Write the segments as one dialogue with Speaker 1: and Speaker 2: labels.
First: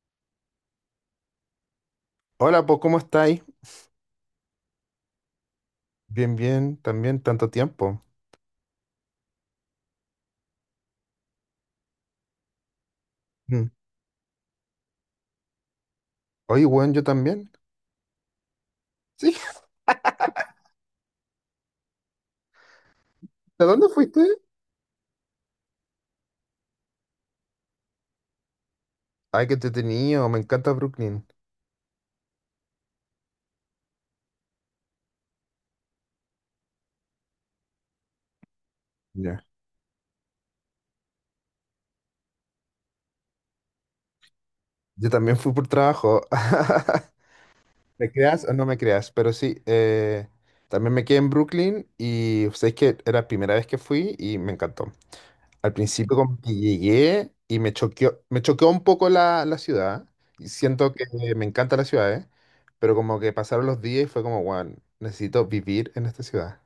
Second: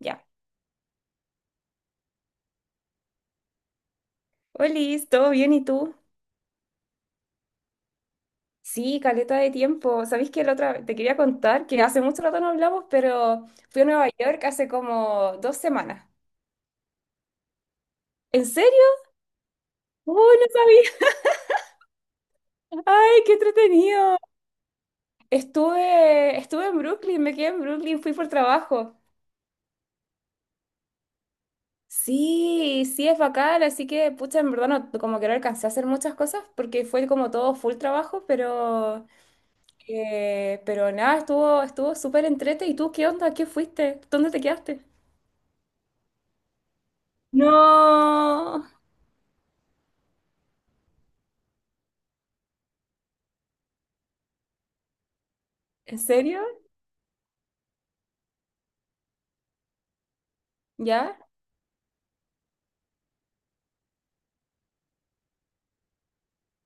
Speaker 1: Ya.
Speaker 2: Hola, pues, ¿cómo estáis?
Speaker 1: Olis, ¿todo bien y tú?
Speaker 2: Bien, bien, también, tanto tiempo.
Speaker 1: Sí, caleta de tiempo. Sabéis que la otra te quería contar que hace mucho rato no hablamos, pero
Speaker 2: Mm.
Speaker 1: fui a Nueva York hace como 2 semanas.
Speaker 2: Oye, weón, yo también.
Speaker 1: ¿En serio?
Speaker 2: Sí.
Speaker 1: ¡Uy, no sabía! ¡Ay, qué
Speaker 2: ¿A dónde
Speaker 1: entretenido!
Speaker 2: fuiste?
Speaker 1: Estuve en Brooklyn, me quedé en Brooklyn, fui por trabajo.
Speaker 2: Ay, qué entretenido, me encanta Brooklyn.
Speaker 1: Sí, sí, es bacán, así que, pucha, en verdad no, como que no alcancé a hacer muchas cosas porque fue como todo full trabajo,
Speaker 2: Ya.
Speaker 1: pero nada, estuvo súper entrete. ¿Y tú qué onda? ¿Qué fuiste? ¿Dónde te quedaste?
Speaker 2: Yo también fui por trabajo. ¿Me creas o
Speaker 1: No,
Speaker 2: no me creas? Pero sí, también me quedé en Brooklyn y sabéis que era la primera vez que fui y me encantó. Al
Speaker 1: ¿en
Speaker 2: principio como
Speaker 1: serio?
Speaker 2: que llegué y me choqueó un poco la ciudad. Y siento que
Speaker 1: ¿Ya?
Speaker 2: me encanta la ciudad, ¿eh? Pero como que pasaron los días y fue como, weón, necesito vivir en esta ciudad.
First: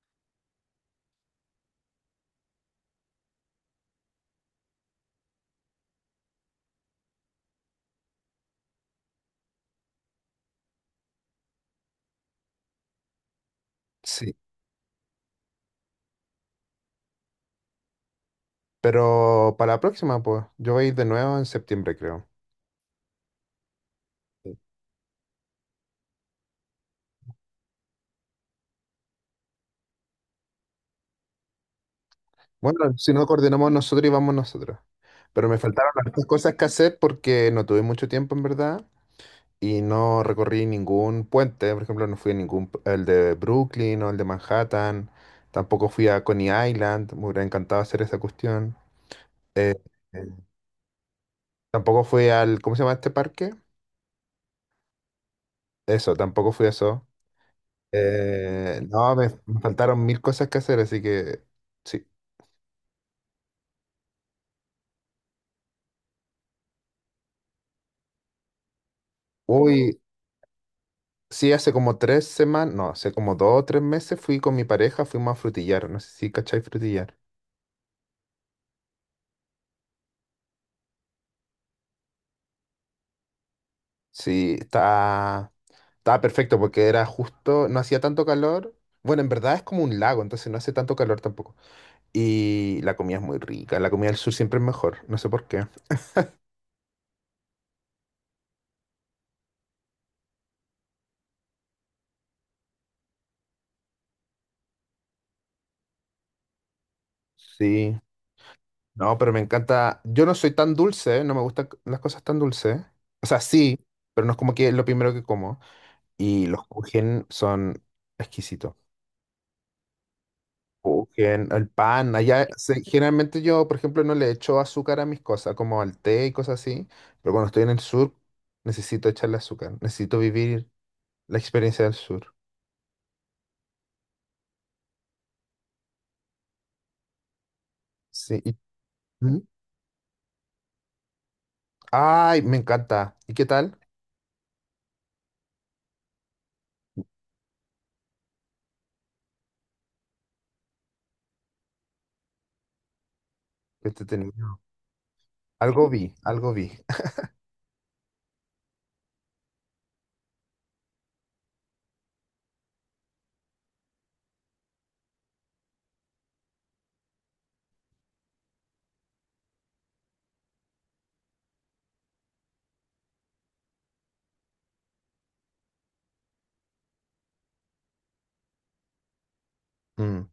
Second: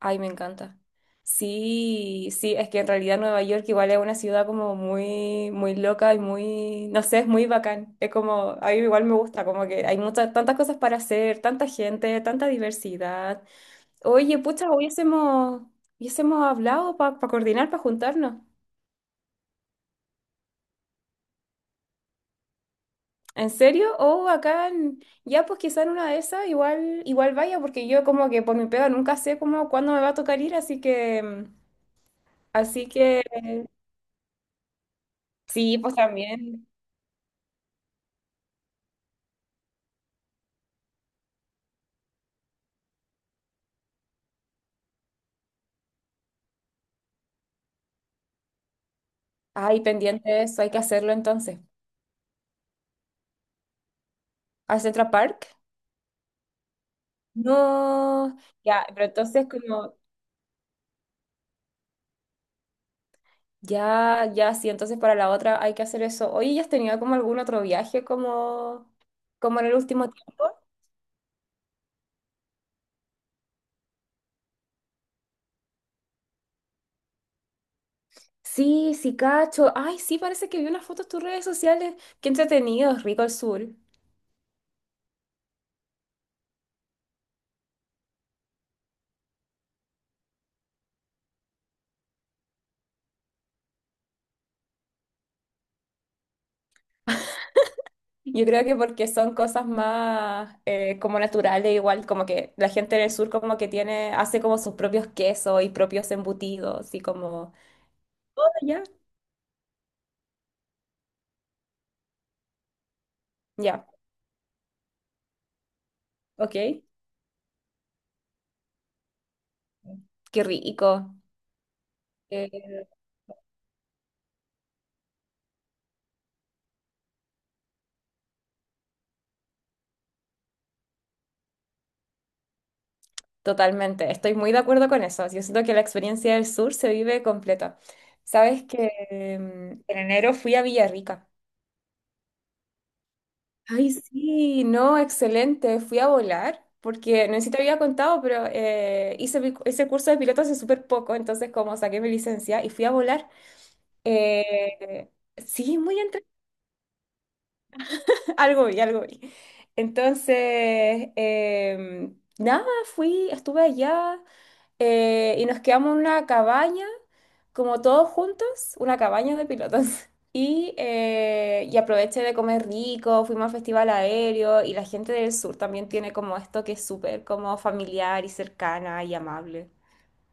Speaker 1: Ay, me encanta. Sí, sí, es que en realidad Nueva York igual es una ciudad como muy, muy loca y muy, no sé, es muy bacán. Es como, a mí igual me gusta, como que hay muchas, tantas cosas para hacer, tanta gente, tanta diversidad.
Speaker 2: Sí,
Speaker 1: Oye, pucha, hubiésemos hablado para coordinar, para juntarnos.
Speaker 2: pero para la próxima, pues, yo voy a ir de nuevo en septiembre, creo.
Speaker 1: ¿En serio? Oh,
Speaker 2: Sí.
Speaker 1: acá en- ya pues quizá en una de esas igual, igual vaya, porque yo como que por mi pega nunca sé como cuándo me va a tocar ir, así que... Así
Speaker 2: Bueno, si
Speaker 1: que
Speaker 2: no coordinamos nosotros y vamos nosotros. Pero me
Speaker 1: sí,
Speaker 2: faltaron
Speaker 1: pues
Speaker 2: hartas cosas que
Speaker 1: también.
Speaker 2: hacer porque no tuve mucho tiempo, en verdad, y no recorrí ningún puente. Por ejemplo, no fui a ningún, el de Brooklyn o el de Manhattan. Tampoco fui a Coney Island. Me hubiera encantado hacer esa cuestión.
Speaker 1: Ay,
Speaker 2: Eh,
Speaker 1: pendiente de eso, hay que hacerlo entonces.
Speaker 2: Tampoco fui al, ¿cómo se llama este parque?
Speaker 1: ¿Al Central Park?
Speaker 2: Eso, tampoco fui a eso.
Speaker 1: No, ya, pero
Speaker 2: No, me,
Speaker 1: entonces
Speaker 2: me
Speaker 1: como,
Speaker 2: faltaron mil cosas que hacer, así que sí.
Speaker 1: ya, ya, sí, entonces para la otra hay que hacer eso. Oye, ¿ya has tenido como algún otro viaje como, como en el
Speaker 2: Uy.
Speaker 1: último tiempo?
Speaker 2: Sí, hace como 3 semanas, no, hace como 2 o 3 meses fui con mi pareja, fuimos a Frutillar, no sé si cachai Frutillar.
Speaker 1: Sí, sí, cacho. Ay, sí, parece que vi unas fotos en tus redes sociales. Qué entretenido, rico el sur.
Speaker 2: Sí, estaba perfecto porque era justo, no hacía tanto calor. Bueno, en verdad es como un lago, entonces no hace tanto calor tampoco. Y la comida es muy rica, la comida del sur siempre es mejor, no sé por qué.
Speaker 1: Yo creo que porque son cosas más como naturales, igual como que la gente en el sur como que tiene, hace como sus propios quesos y propios embutidos y como,
Speaker 2: Sí,
Speaker 1: "Ah, ya,
Speaker 2: no, pero me encanta, yo no soy tan dulce, no me gustan las cosas tan dulces. O sea, sí,
Speaker 1: ya,
Speaker 2: pero no es como que es lo primero que como. Y
Speaker 1: ok,
Speaker 2: los kuchen son exquisitos.
Speaker 1: qué
Speaker 2: Oh,
Speaker 1: rico.
Speaker 2: el pan, allá,
Speaker 1: Eh,
Speaker 2: generalmente yo, por ejemplo, no le echo azúcar a mis cosas, como al té y cosas así, pero cuando estoy en el sur, necesito echarle azúcar, necesito vivir la experiencia del sur.
Speaker 1: Totalmente, estoy muy de acuerdo con eso. Yo siento que la experiencia del sur se vive completa.
Speaker 2: Sí.
Speaker 1: Sabes que
Speaker 2: ¿Mm?
Speaker 1: en enero fui a Villarrica.
Speaker 2: Ay, me encanta. ¿Y qué tal?
Speaker 1: Ay, sí, no, excelente. Fui a volar porque no sé si te había contado, pero hice mi- ese curso de piloto hace súper poco, entonces como saqué mi licencia y fui a volar.
Speaker 2: Qué entretenido.
Speaker 1: eh, sí,
Speaker 2: Algo
Speaker 1: muy
Speaker 2: vi,
Speaker 1: entre...
Speaker 2: algo vi.
Speaker 1: algo vi, algo vi. Entonces, nada, fui, estuve allá y nos quedamos en una cabaña, como todos juntos, una cabaña de pilotos. Y, y aproveché de comer rico, fuimos al festival aéreo y la gente del sur también tiene como esto que es súper como familiar y cercana y amable.
Speaker 2: Mm,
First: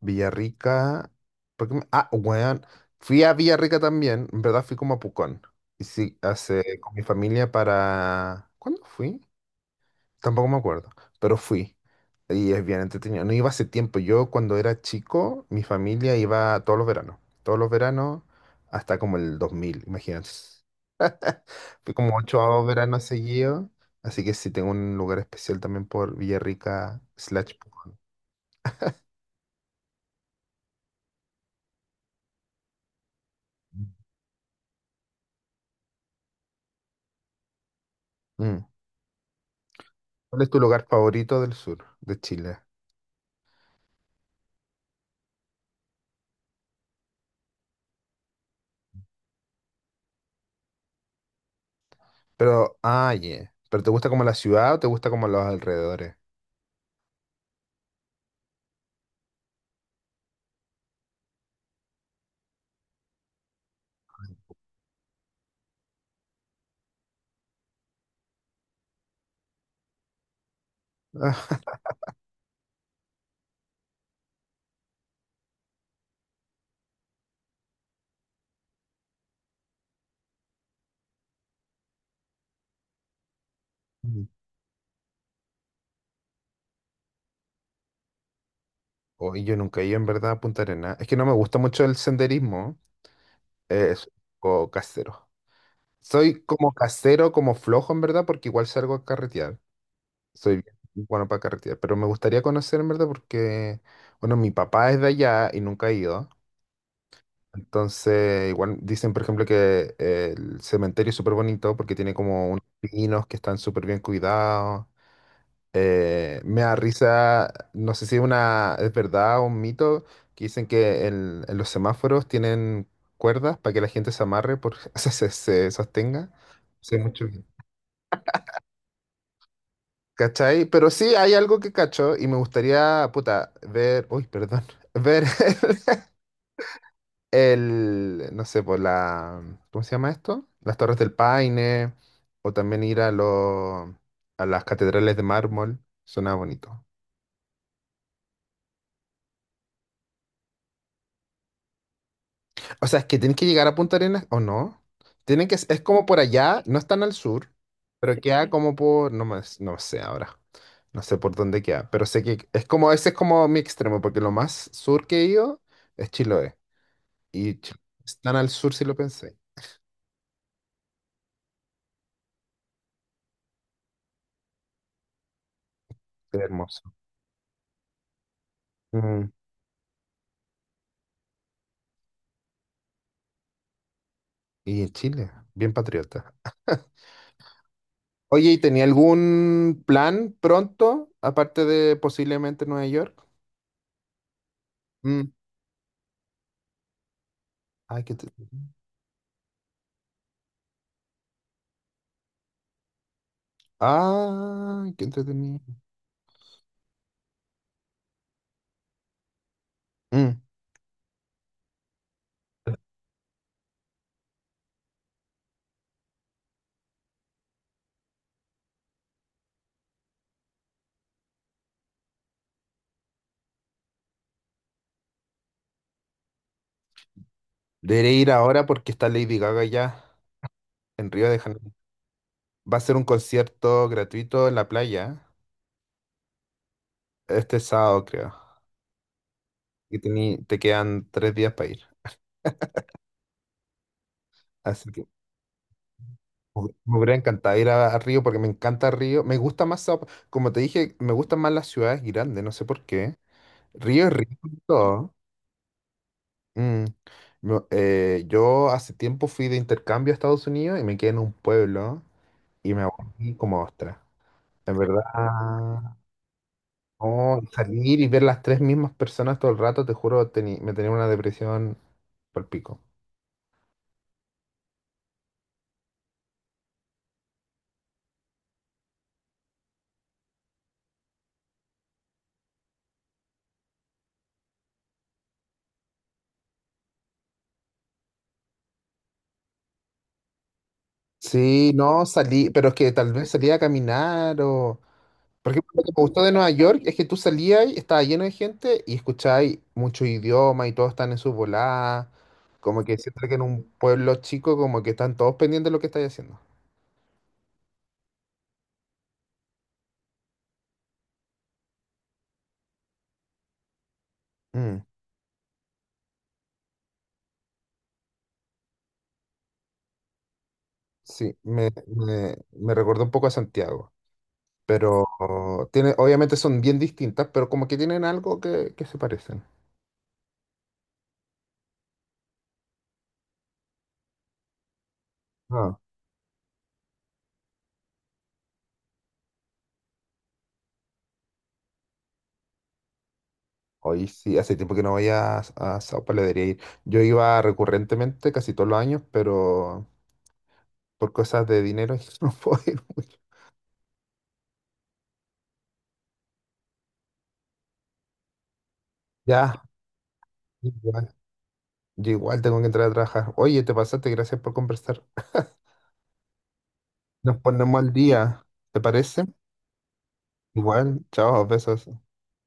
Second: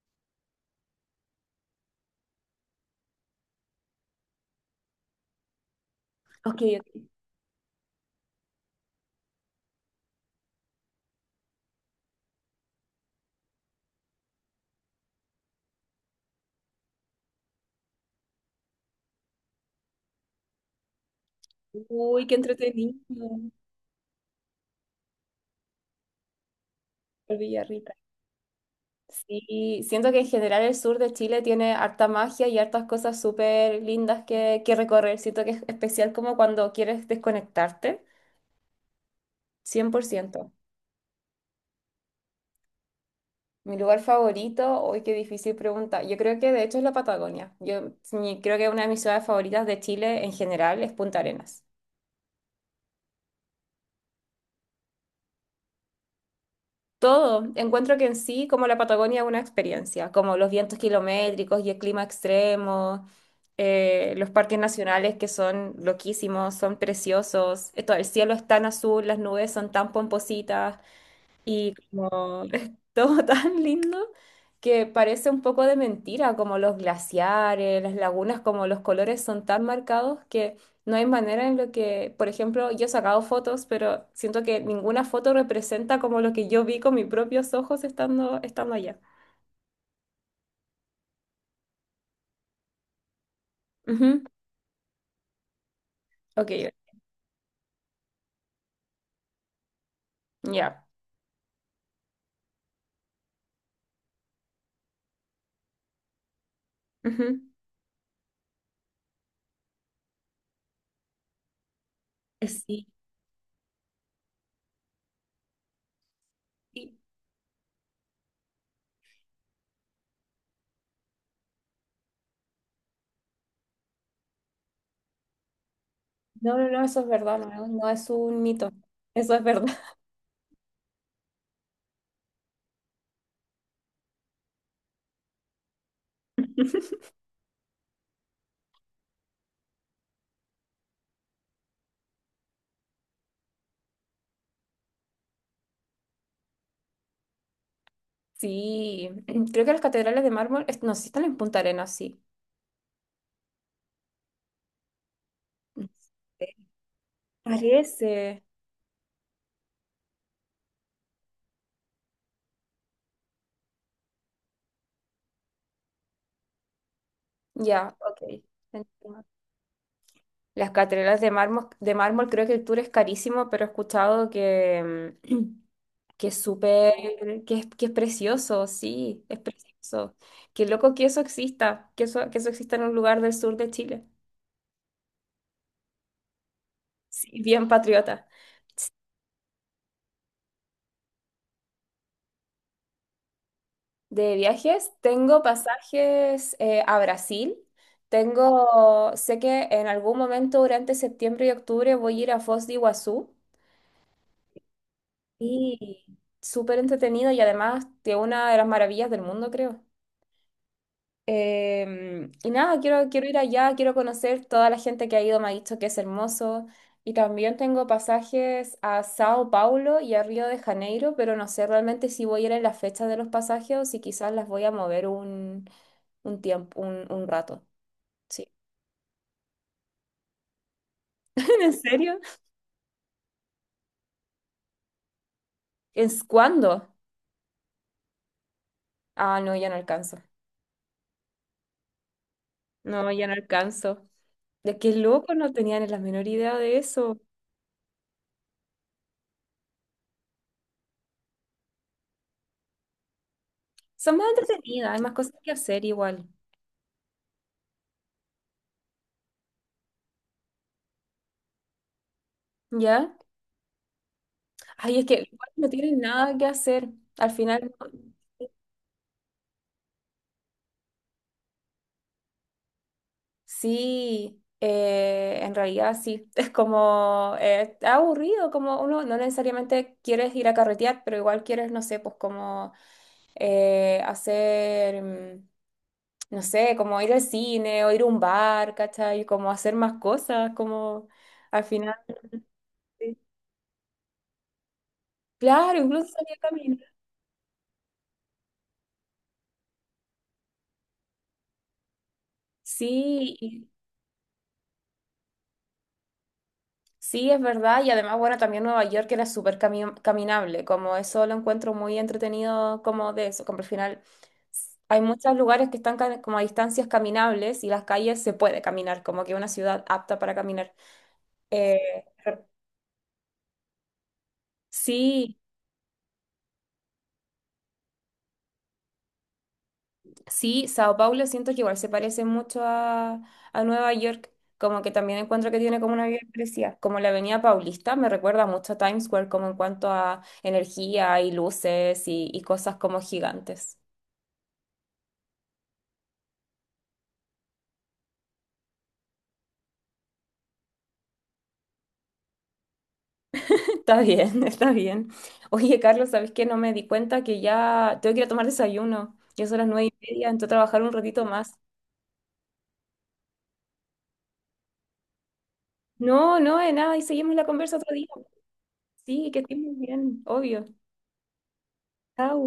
Speaker 2: Villarrica. Ah, weón. Fui a Villarrica también. En verdad fui como a Pucón. Y sí,
Speaker 1: Ok,
Speaker 2: hace con mi
Speaker 1: ok.
Speaker 2: familia para. ¿Cuándo fui? Tampoco me acuerdo, pero fui. Y es bien entretenido. No iba hace tiempo. Yo cuando era chico, mi familia iba todos los veranos. Todos los veranos hasta como el 2000, imagínate. Fui como
Speaker 1: Uy, qué
Speaker 2: ocho
Speaker 1: entretenido.
Speaker 2: veranos seguidos. Así que sí, tengo un lugar especial también por Villarrica
Speaker 1: El
Speaker 2: slash
Speaker 1: Villarrica.
Speaker 2: Pucón.
Speaker 1: Sí, siento que en general el sur de Chile tiene harta magia y hartas cosas súper lindas que recorrer. Siento que es especial como cuando quieres desconectarte,
Speaker 2: Mm.
Speaker 1: cien por
Speaker 2: ¿Cuál es
Speaker 1: ciento
Speaker 2: tu lugar favorito del sur de Chile?
Speaker 1: Mi lugar favorito, hoy qué difícil pregunta. Yo creo que de hecho es la Patagonia. Yo mi- creo que una de mis ciudades favoritas de Chile en general es Punta Arenas.
Speaker 2: Pero, ah, yeah. ¿Pero te gusta como la ciudad o te gusta como los alrededores?
Speaker 1: Todo, encuentro que en sí, como la Patagonia, es una experiencia, como los vientos kilométricos y el clima extremo, los parques nacionales que son loquísimos, son preciosos, todo el cielo es tan azul, las nubes son tan pompositas.
Speaker 2: Ah,
Speaker 1: Y como es todo tan lindo que parece un poco de mentira, como los glaciares, las lagunas, como los colores son tan marcados que no hay manera en lo que, por ejemplo, yo he sacado fotos, pero
Speaker 2: mm.
Speaker 1: siento que ninguna foto representa como lo que yo vi con mis propios ojos estando allá.
Speaker 2: Oye, yo nunca he ido en verdad a Punta Arenas. Es que no me gusta mucho el senderismo. Es
Speaker 1: Ujú.
Speaker 2: o casero. Soy
Speaker 1: Ok,
Speaker 2: como casero, como flojo en verdad, porque igual salgo a carretear. Soy bien
Speaker 1: ya.
Speaker 2: bueno para carretear, pero me gustaría conocer en verdad porque, bueno, mi papá es de allá y nunca ha ido.
Speaker 1: Ujú.
Speaker 2: Entonces, igual dicen, por ejemplo, que el cementerio es súper bonito porque tiene como unos
Speaker 1: Sí.
Speaker 2: pinos que están súper bien cuidados. Me da
Speaker 1: Sí.
Speaker 2: risa, no sé si es una, es verdad o un mito, que dicen que en los semáforos tienen cuerdas para que la gente se amarre, por, o sea, se sostenga.
Speaker 1: No, no, no,
Speaker 2: Sé
Speaker 1: eso es
Speaker 2: mucho.
Speaker 1: verdad, no, no es un mito. Eso es verdad.
Speaker 2: ¿Cachai? Pero sí hay algo que cacho y me gustaría, puta, ver, uy, perdón, ver el, no sé, por la, ¿cómo se llama esto? Las Torres del Paine, o también ir a, los a las catedrales de mármol, suena bonito.
Speaker 1: Sí, creo que las catedrales de mármol, es- no, sí están en Punta Arenas, sí.
Speaker 2: O sea, es que tienen que llegar a Punta Arenas o no. Tienen que, es como por allá, no están al sur, pero
Speaker 1: Parece.
Speaker 2: queda como por, no más, no sé ahora, no sé por dónde queda, pero sé que es como, ese es como mi extremo, porque lo más sur que he ido es Chiloé. Y Chi-
Speaker 1: Ya,
Speaker 2: Están
Speaker 1: ok.
Speaker 2: al sur si lo
Speaker 1: Entiendo.
Speaker 2: pensé.
Speaker 1: Las catedrales de mármol, creo que el tour es carísimo, pero he escuchado que, que
Speaker 2: Qué
Speaker 1: es
Speaker 2: hermoso.
Speaker 1: súper, que es precioso, sí,
Speaker 2: Mm,
Speaker 1: es precioso. Qué loco que eso exista en un lugar del sur de Chile.
Speaker 2: Y Chile, bien patriota.
Speaker 1: Sí, bien patriota.
Speaker 2: Oye, ¿y tenía algún plan pronto, aparte de posiblemente Nueva York?
Speaker 1: De viajes,
Speaker 2: Mm.
Speaker 1: tengo pasajes a Brasil.
Speaker 2: Ay, qué entretenido.
Speaker 1: Tengo, sé que en algún momento durante septiembre y octubre voy a ir a Foz de Iguazú.
Speaker 2: Ah, qué entretenido.
Speaker 1: Y súper entretenido y además de una de las maravillas del mundo, creo.
Speaker 2: Mm.
Speaker 1: Y nada, quiero, quiero ir allá, quiero conocer toda la gente que ha ido, me ha dicho que es hermoso. Y también tengo pasajes a Sao Paulo y a Río de Janeiro, pero no sé realmente si voy a ir en las fechas de los pasajes o si quizás las voy a mover un tiempo, un rato.
Speaker 2: Deberé ir
Speaker 1: Sí.
Speaker 2: ahora porque está Lady Gaga ya en Río de Janeiro.
Speaker 1: ¿En serio?
Speaker 2: Va a ser un concierto gratuito en la playa
Speaker 1: ¿Es cuándo?
Speaker 2: este sábado, creo.
Speaker 1: Ah, no, ya no
Speaker 2: Y
Speaker 1: alcanzo.
Speaker 2: te quedan 3 días para ir.
Speaker 1: No, ya no alcanzo. De
Speaker 2: Así
Speaker 1: qué
Speaker 2: que
Speaker 1: loco, no tenían la menor idea de
Speaker 2: me hubiera
Speaker 1: eso.
Speaker 2: encantado ir a Río porque me encanta Río. Me gusta más, como te dije, me gustan más las ciudades grandes, no sé por qué. Río es
Speaker 1: Son más
Speaker 2: rico y
Speaker 1: entretenidas, hay más
Speaker 2: todo.
Speaker 1: cosas que hacer igual,
Speaker 2: Mm. No, yo hace tiempo fui de intercambio a Estados Unidos y me quedé en un pueblo y me
Speaker 1: ¿ya?
Speaker 2: aburrí como ostra. En
Speaker 1: Ay, es que igual no
Speaker 2: verdad,
Speaker 1: tienen nada que hacer. Al
Speaker 2: oh,
Speaker 1: final,
Speaker 2: salir y ver las tres mismas personas todo el rato, te juro, me tenía una depresión por pico.
Speaker 1: sí, en realidad sí. Es como, está aburrido, como uno no necesariamente quieres ir a carretear, pero igual quieres, no sé, pues como hacer, no sé, como ir al cine o ir a un bar, ¿cachai? Como hacer más cosas, como al
Speaker 2: Sí,
Speaker 1: final.
Speaker 2: no, salí, pero es que tal
Speaker 1: Sí.
Speaker 2: vez salía a caminar o... Por ejemplo,
Speaker 1: Claro,
Speaker 2: lo que me
Speaker 1: incluso
Speaker 2: gustó de
Speaker 1: salir a
Speaker 2: Nueva
Speaker 1: caminar.
Speaker 2: York es que tú salías y estaba lleno de gente y escucháis muchos idiomas y todos están en su volada. Como que siento que en un
Speaker 1: Sí,
Speaker 2: pueblo chico como que están todos pendientes de lo que estáis haciendo.
Speaker 1: sí, es verdad, y además, bueno, también Nueva York era súper cami- caminable, como eso lo encuentro muy entretenido, como de eso, como al final s-
Speaker 2: Mm,
Speaker 1: hay muchos lugares que están ca- como a distancias caminables y las calles se puede caminar, como que una ciudad apta para caminar.
Speaker 2: sí, me,
Speaker 1: Eh,
Speaker 2: me, me recordó un poco a Santiago, pero
Speaker 1: sí,
Speaker 2: tiene, obviamente son bien distintas, pero como que tienen algo que se parecen.
Speaker 1: sí, Sao Paulo siento que igual se parece mucho a Nueva York, como que también encuentro que
Speaker 2: Ah,
Speaker 1: tiene como una vida parecida, como la Avenida Paulista me recuerda mucho a Times Square, como en cuanto a energía y luces y cosas como gigantes.
Speaker 2: hoy sí, hace tiempo que no voy a Sao Paulo, debería ir. Yo iba recurrentemente casi todos los años, pero por cosas de dinero no puedo ir mucho.
Speaker 1: Está bien, está bien. Oye, Carlos, ¿sabes qué? No me di cuenta que ya tengo que ir a tomar desayuno. Ya
Speaker 2: Ya,
Speaker 1: son las 9:30, entonces trabajar un
Speaker 2: igual,
Speaker 1: ratito más.
Speaker 2: yo igual tengo que entrar a trabajar. Oye, te pasaste, gracias por conversar.
Speaker 1: No, no, de nada, y seguimos
Speaker 2: Nos
Speaker 1: la conversa
Speaker 2: ponemos al
Speaker 1: otro día.
Speaker 2: día, ¿te parece?
Speaker 1: Sí, que estés muy bien, obvio.
Speaker 2: Igual, chao, besos.
Speaker 1: Chao.